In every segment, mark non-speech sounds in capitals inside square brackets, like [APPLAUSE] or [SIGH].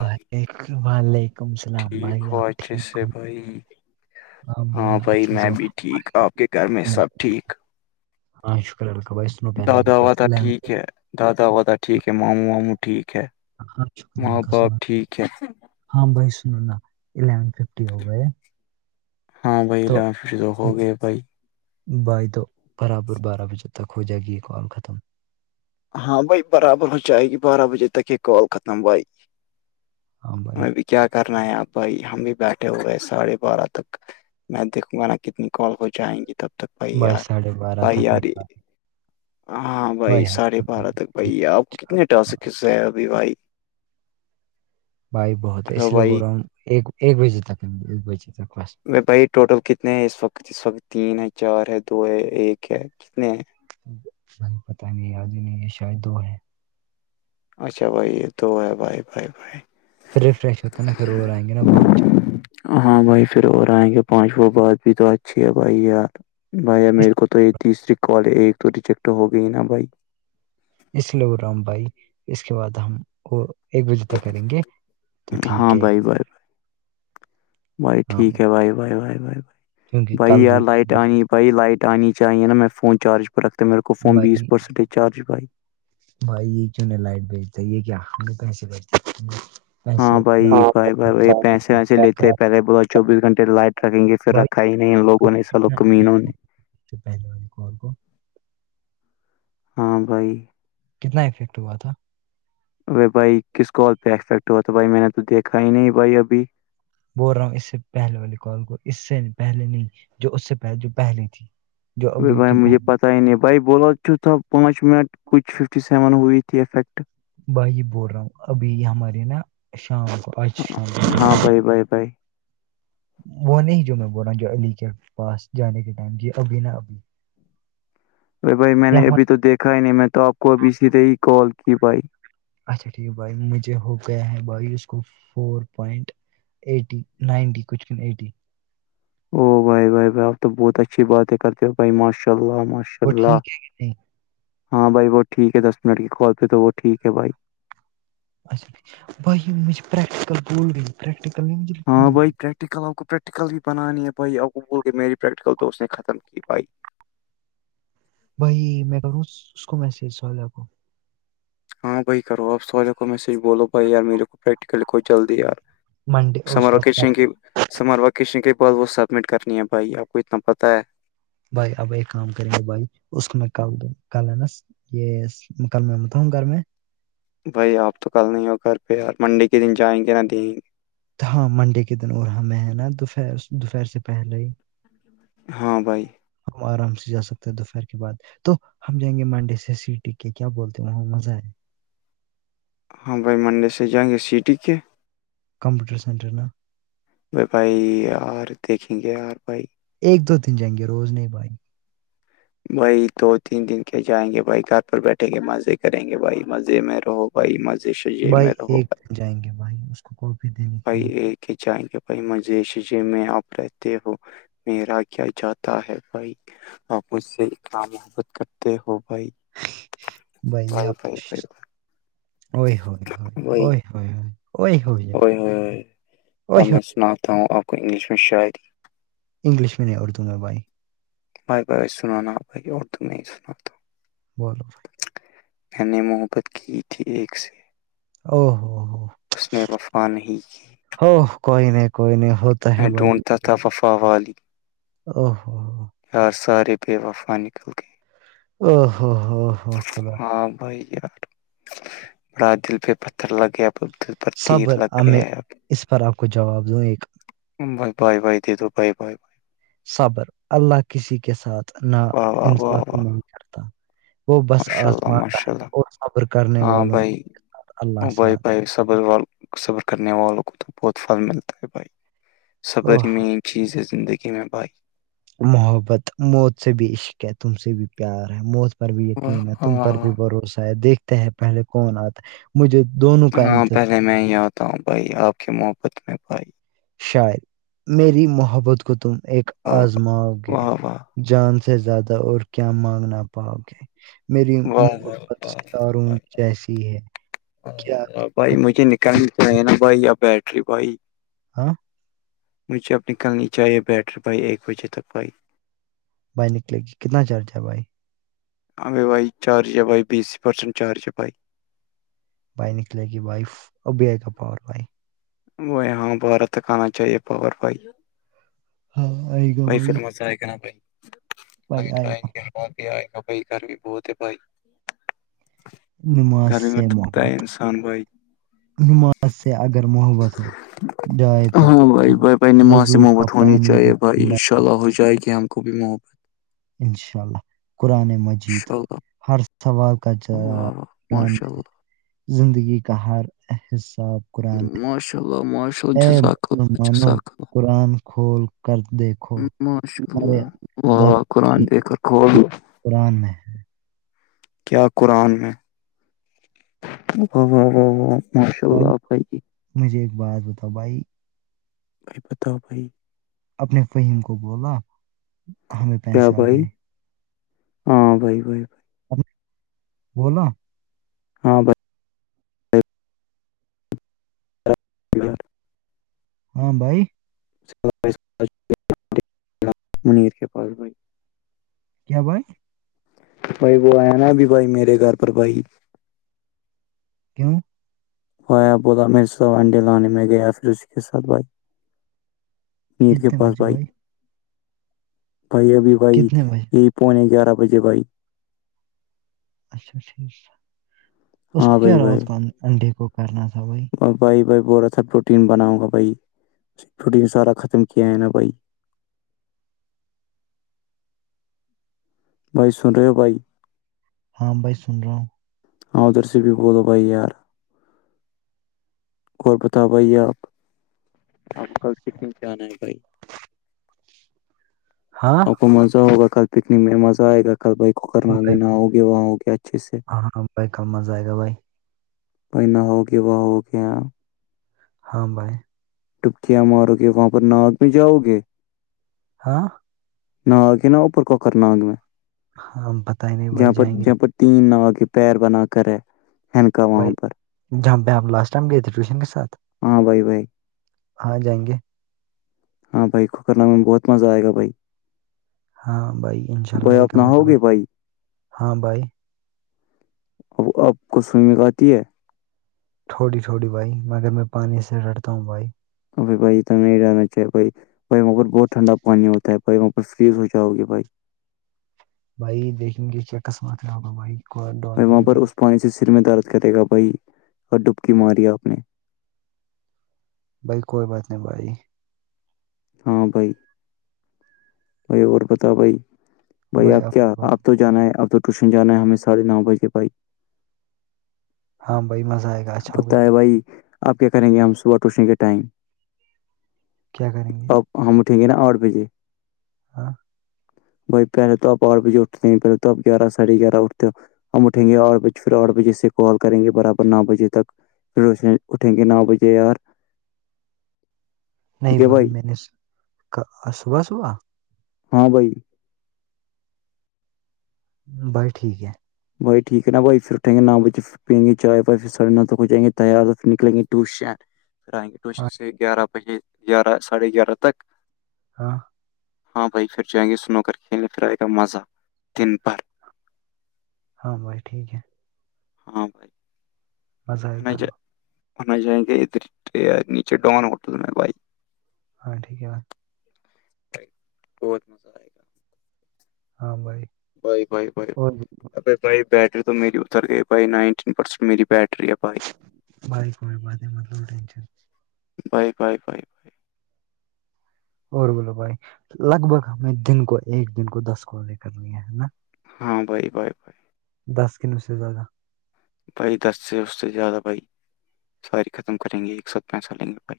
وعلیکم وعلیکم السلام ٹھیک بھائی ہو آپ اچھے ٹھیک سے ہو بھائی ہاں بھائی میں بھی ٹھیک آپ کے گھر میں سب ٹھیک ہا شکر اللہ کا بھا ی داد وادا ٹھیک ہے دادا وادا ٹھیک ہے ماموں واموں ٹھیک ہے ہاں شکر اللہ ماں کا باپ سنو ٹھیک ہے ہاں بھائی سنو نا الیون ففٹی ہو گئے ہاں بھائی لافش تو ہو گئے بھائی بائی تو برابر بارہ بجے تک ہو جائے گی یہ کال ختم ہاں بھائی برابر ہو جائے گی بارہ بجے تک یہ کال ختم بھائی ہاں بھائی ہم بھی کیا کرنا ہے آپ بھائی ہم بھی بیٹھے ہوئے ہیں ساڑھے بارہ تک میں دیکھوں گا نا کتنی کال ہو جائیں گی تب تک بھائی یار ساڑھے بارہ بھائی تک یار نہیں تھا ہاں بھائی ساڑھے بارہ تک بھائی آپ کو کتنے ٹاس کسے ہے ابھی بھائی بھائی بہت ہے اس ہلو لیے بول بھائی رہا ہوں ایک بجے تک ایک بجے تک فسٹ بھائی ٹوٹل کتنے ہیں اس وقت اس وقت تین ہے چار ہے دو ہے ایک ہے کتنے ہیں بائی پتہ نہیں آج ہی نہیں ہے شاید دو ہے اچھا بھائی یہ د ہے بائے بائے بائے پھر رفریش ہوتے ن پھر آیں گے باندھ ہاں بھائی پھر اور آئیں گے پانچ وہ بعات بھی تو اچھی ہے بھائی یار بھائی اس میرے کو تو یہ تیسری کال ایک تو ریجیکٹ ہو گئی نا بھائی اس لیے وہ رام بھائی اس کے بعد ہم وہ ایک بجے تک کریں گے تو ہاں ٹھیک ہے ایک بھائی بجے بھائی بھائی ٹھیک ہے بھائی بائی بائی بائی بائی کیونکہ بھائی کل یار بھی لائٹ آنی بھائی لائٹ آنی چاہیے نا فون چارج رکھتا میرے کو فون بھائی بیسسینٹ چارج پائی بھائی کیوں نہیں لائٹ بھیجتا یہ کیا ہم پیسے ل ہاں بھائی بھائی بھائی بائی پیسے ویسے لیتے ہیں کر پہلے بولا چوبیس گھنٹے لائٹ رکھیں گے پھر بھائی رکھا ہی نہیں ان لوگوں نے سلو کتنا کمینوں نے ہوا اس سے پہلے والی کال کو ہاں بھائی کتنا افیکٹ ہوا تھا ار بھائی کس کال پہ افیکٹ ہوا تو بھائی میں نے تو دیکھا ہی نہیں بھائی ابھی بول رہا ہوں اس سے پہلے والے کال کو اس سے پہلے نہیں جو اس سےہلے جو پہلے تھی جو ا ابھی بھائی کی مجھے پہلے. پتا ہی نہیں بھائی بولو چ تھا پانچ منٹ کچھ ففٹی سیون ہوئی تھی افیکٹ بھائی یہ بول رہا ہوں ابھی یہ ہماری نا شام کو آج شام بائے بائے وہ نہیں جو میں بول رہا ہوں جو علی کے پاس جانے کے ٹائم ج ابھی نا ابھی ا بھائی میں یہ نے ہمارا ابھی تو دیکھا ہی نہیں میں تو آپ کو ابھی سیدھے ہی کال کی بھائی اچھا ٹھیک ہے بھائی مجھے ہو گیا ہے بھائی اس کو فور پوائنٹ ایٹی نائنٹی کچھ بھی ایٹی او بھائی بائے بائی آپ تو بہت اچھی بات کرتے ہو بھائی ماشا اللہش وہ ٹھیک ہے نہیں ہاں بائی وہ ٹھیک ہے دس منٹ کی کال پہ تو وہ ٹھیک ہے بھائی بائی میں جو پرییکٹکل گول پریکٹیکل نہیں بھی ہاں بھائی پریکٹیکل آپ کو پریکٹیکل بھی بنانی ہے بائی آپ کو بول کے میری پریکٹیکل دوست نے ختم کی بھائی بھائی میں کروں اس کو میسج اللہ کو ہاں بھائی کرو آپ سو والے کو میسج بولو بھائییار میرے کو پریکٹیکلیکھو جلدیار منڈے اس سمر کا وکیشن کی سمر وکیشن کے بعد وہ سبمٹ کرنی ہے بھائی آپ کو اتنا پتا ہے بھائی اب ایک کام کریں گے بھائی اس کو میں ک دوں کال ہے نا یہ کل میںمتا ہوں گھر میں بھائی آپ تو کل نہیں ہو گھر پہ یار منڈے کے دن جائیں گے نہ دیں گے ہاں منڈے کے دن اور ہمیں ہے نا دوپہر دوپہر سے پہلے ہی ہاں بھائی ہم آرام سے جا سکتے ہیں دوپہر کے بعد تو ہم جائیں گے منڈی سے سٹی کے کیا بولتے ہیں وہاں مزہ ہے ہاں بھائی منڈے سے جائیں گے سٹی کے کمپیوٹر سینٹر نا بھائی ار دیکھیں گے یار بھائی ایک دو دن جائیں گے روز نہیں بھائی بھائی دو تین دن کے جائیں گے بھائی گھر پر بیٹھیں گے مزے کریں گے بھائی مزے میں رہو بھائی مزے سے جی میرا ہوگا جائیں گے بھائی کوپینے بھائی یہ کہ جائیں گے بھائی مجیشے میں آپ رہتے ہو میرا کیا چاہتا ہے بھائی آپ مجھ سے اتنا محبت کرتے ہو بھائی بائی بھائی آپ بھائی بھائی ا ہو بھائی ہو ا ہو اوئے اب ہوئے میں سناتا ہوں آپ کو انگلش میں شاید انگلش میں نہیں اردو میں بھائی بھائی بائی بائی سن ناپ بھائی اردو میں ہی سنا تھا بولو بھائی میں نے محبت کی تھی ایک سے او ہو ہو اس نے وفوا نہیں کی ہو کوئی نہیں کوئی نہیں ہو ڈونفا او ہو یار سارے بے وفا نکل کے ہو ہو خدا ہاں بھائی یار بڑا دل پہ پتھر لگ گیا پر تیر صبر لگ میں گیا ہے اس پر آپ کو جواب دوں ایک بائے بائے بائے دےیدو بائے بائے صابر اللہ کسی کے ساتھ ن واہ واہ واہ انصافی واہ نہیں کرتا وہ بس ماشاء اللہ آزماتا ماشاء ہے اللہ اور صبر کرنے والوں کو اللہ ساتھ پائی سبر صبر کرنے والوں کو تو بہت پھل ملتا ہے بھائی صبر اوہ ہی میں چیز ہے زندگی میں بھائی محبت موت سے بھی عشق ہے تم سے بھی پیار ہے موت بھی واہ یقین ہے واہ تم واہ پر بھی واہ بھروسہ ہے دیکھتے ہیں پہلے کون آتا مجھے دونوں کاائن ہاں تھ پہلے میں یہ آتا ہوں بھائی آپ کے محبت میں بھائی شار میری محبت کو تم ایک واہ آزماؤ گے واہ واہ جان سے زیادہ اور کیا مانگنا پاؤ گے میری واہ واہ محبت واہ سےتارون بھائی جیسی ہے کیا بھائی مجھے نکالک ہے نا بھائی اب بیٹری بھائی ہاں مجھے اپنی کل نی چاہیے بیٹر بھائی ایک بجے تک بھائی بھائی نکلے گی کتنا چارج ہے بھائی ہ بھائی چارج ہے بھائی بیس پرسنٹ چارج ہے بھائی بھائی نکلے گی بائف اب بھی آئے گا پاور بھائی وہ یہاں بارہ تک آنا چاہیے پاپور بھائی [UNINTELLIGIBLE] بھائی پھر مزہ ہے کیا نا بھائی بھائی آئے ٹیں گا گ ہ ہی آئے گا بھائی گھر بھی بہت ہے بھائی نماز گرمی میں سے تھکتا ہے محبت انسان بھائی نماز سے اگر محبت ہو جائے تو ہاں بھائی بھائی بائی نے ما سے وضو کا محت ہونی پانی چاہیے بھی بھائی ٹھنڈا انشاء اللہ تو ہو جائے گی ہم کو بھی مح انشاء اللہ قرآن مجد جی انشاء تو اللہ ہر سوال کا جو واہ واہ ماشاء اللہ زندگی کا ہر حساب قرآن میں ماشاء اللہ ماشاء ال اے جزاک ال مسلمانوں جھزاکۃ قرآن کھول کر دیک ش ہوا و قرآن کی دے کر قرآن میں ہے کیا قرآن میں و و و ماشاء اللہ بھائی ج مجھے ایک بات بتاؤ بھائی بھائی بتاؤ بھائی اپنے فہیم کو بولا ہمیں کیا پیسے آ بھائی گئے ہاں بائی بائی ب بول ہاں بس بار ہاں بھائی منیر کے پاس بھائی کیا بھائی بھائی وہ ہے نا بھی بھائی میرے گھر پر بھائی کیوں بھائی آپ بولا میرے س انڈے لانے میں گیا پھر اسی کے ساتھ بھائی میر کے کتنے پاس بجے بھائی بھائی ابھی بھائی کتنے بجے یہ پونے گیارہ بجے بائی اچھا ٹھیک اس کا ہاں کیا بھائی راات بھائی کو انڈے کو کرنا تھا بھائی بھائی بھائی ب اھا پروٹین بناؤں گا بھائی پروٹین سارا ختم کیا ہے نا بھائی بھ سن رہے بائی ہاں بھائی سن رہا ہوں ا ادھر سے بھی بولو بھائی یار اور بتاؤ بھائی آپ آپ کل سکم کیا آنا ہے بھائی ہاں وہ مزہ ہوگا کل پکنک میں مزہ آئے گا کل بائک کر نام نہ ہوگیا وہاں ہو گیا ہاں ہاں بھائی کم مزہ آئے گا بھائی پہ نہ ہو کے وہ ہو گ ہاں بھائے ڈپکیاں مارو گے وہاں پر نااک میں جاؤ گے ہاں ناگ ہے نا اوپر کوکر ناگ میں ہم پتہ ہی نہیں بھائی جاں پر جائیں گے جاں پر تین نو کے پیر بنا کر ہے ہکا وہاں پر جاںہ ہم لاسٹائم گئے تھے ٹیوشن کے ساتھ ہاں بائی بھائی ہاں جائیں گے ہاں بھائی کھک کرنا میں بہت مزہ آئے گا بھائی ہاں بھائی ان شاء اللہ بھائی ایک آپ کا نہاؤ مذہب گے ہے بھائی ہاں بھائی اب آپ کو سو مگاتتی ہے تھوڑی تھھوڑی بھائی مگر میں پانی سے رٹتا ہوں بھائی اپ بئی تاچ بئی بھائی وہاں پر بہت ٹھنڈ پانی ہوتا ہے بائی وہاں پر فریز ہو جاگی بھائی بھائی دیکھیں گے کیا قسمت ہے آگا بھائی کوئی ب ڈونٹ وہاں وری پر بھائی اس پانی سے سر میں درد کرے گا بھائی اور ڈبکی ماری آپ نے بھائی کوئی بات نہیں بھائی ہاں بھائی بھائی اور بتا بھائی بھائی آپ کیا آپ تو جانا ہے اب تو ٹیوشن جانا ہے ہمیں ساھے نو بج کے بھائی ہاں بھائی مزہ آئے گا اچھا پتا ہوگیا ہے بھائی آپ کیا کریں گے ہم صبح ٹوشنے کے ٹائم کیا کریں گے آپ ہم اٹھیں گےا اور بجے ہاں بھائی پہلے تو آ اور بھیج اٹھتے ہیں پہلے تو آ گیارہ سڑھے گیارہ اٹھتے ہو ہم اٹھیں گے بج پھر آٹھ بجے سے کال کریں گے برابر نو بجے تک پھر اس نے اٹھیں گے نو بجے یار نہیں ٹھیک ہے بھائی میں نے صبح صبح ہاں بھائی بس ٹھیک ہے بھائی ٹھیک ہے بائی پھر اٹھیں گےام بچ پئیں گے چائےائے پھر سرنا تک ہو جائیں گے تیار نکلیںےٹوشین پھر آئیں گے ٹیوشن ہاں سے گیارہ بجے گیارہ ساڑھے گیارہ تک ہاں ہاں بھائی پھر جائیں گے سنو کر کھیلنے پھر آئے گا مزہ دن بھر ہاں بائی ٹھیک ہے ہاں بھائی مزہ آئے گا جائے ہو جائیں گے ادھر نیچے ڈون ہوٹل میں بھائی ہاں ٹھیک ہےا بہت مزہ آئے گا ہاں بھائی بھائی بھائی بھائی اور بائی اب بھائی بیٹری تو میری اتر گئی بھائی نائنٹین پرسینٹ میری بیٹری اب بھائی کوئی بات ہے مطلب ٹشن بھائے بائے بھ اور بولو بھائی لگ بھگ ہمیں دن کو ایک دن کو دس کو لے کر لیا ہے نا ہاں بھائی بھائے دس کلو سے زیادہ بھائی دس سے اس سے زیادہ بھائی ساری ختم کریں گے ایک ساتھ پیسہ لیں گے بھائی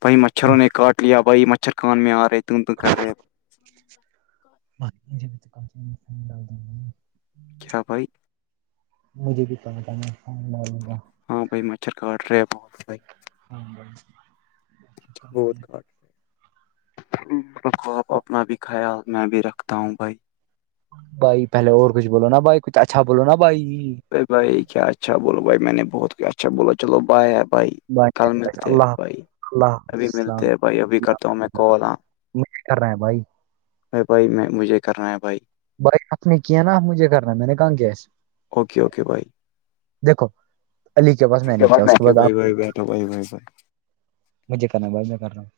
بھائی مچھروں نے کاٹ لیا بھائی مچھر کان میں آ رہے ت تو کر رہے بھائی انی کای ڈگ د کیا بھائی مجھے بھی پ تھا میں گا ہاں بھائی مچھر کاٹ رہے بہت بھائی ہاں بھائی م بت کمپلیٹ کا رکھو آپ اپنا بھی خیال میں بھی رکھتا ہوں بھائی بھائی پہلے اور کچھ بولو نا بھائی کچھ اچھا بولو نا بھائی [INAUDIBLE] ا بائی کیا اچھا بولو بھائی میں نے بہت کیا اچھا بو چلو بائے آپ بھائی کل بھائی ملتے ہے اللہ بھائی اللہ حافظ ابھی ملتے ہیں بھائی ابھی کرتا ہوں میں کال ہ [INAUDIBLE] نہیں کر رہے ہیں بھائی [INAUDIBLE] ا بھائی میں مجھے کرنا ہے بھائی [INAUDIBLE] بھائی آپ نے کیا نا مجھے کرنا میں نے کہاں کیا [INAUDIBLE] اوکے اوکے بائی دیکھو علی کے پاس میں نے کیا اس کے اوکے بعد بھائی آپ بھائی کیا [INAUDIBLE] بیٹھو بھائی بھائی بھائی مجھے کرنا بھائی میں کرا ہوں [INAUDIBLE]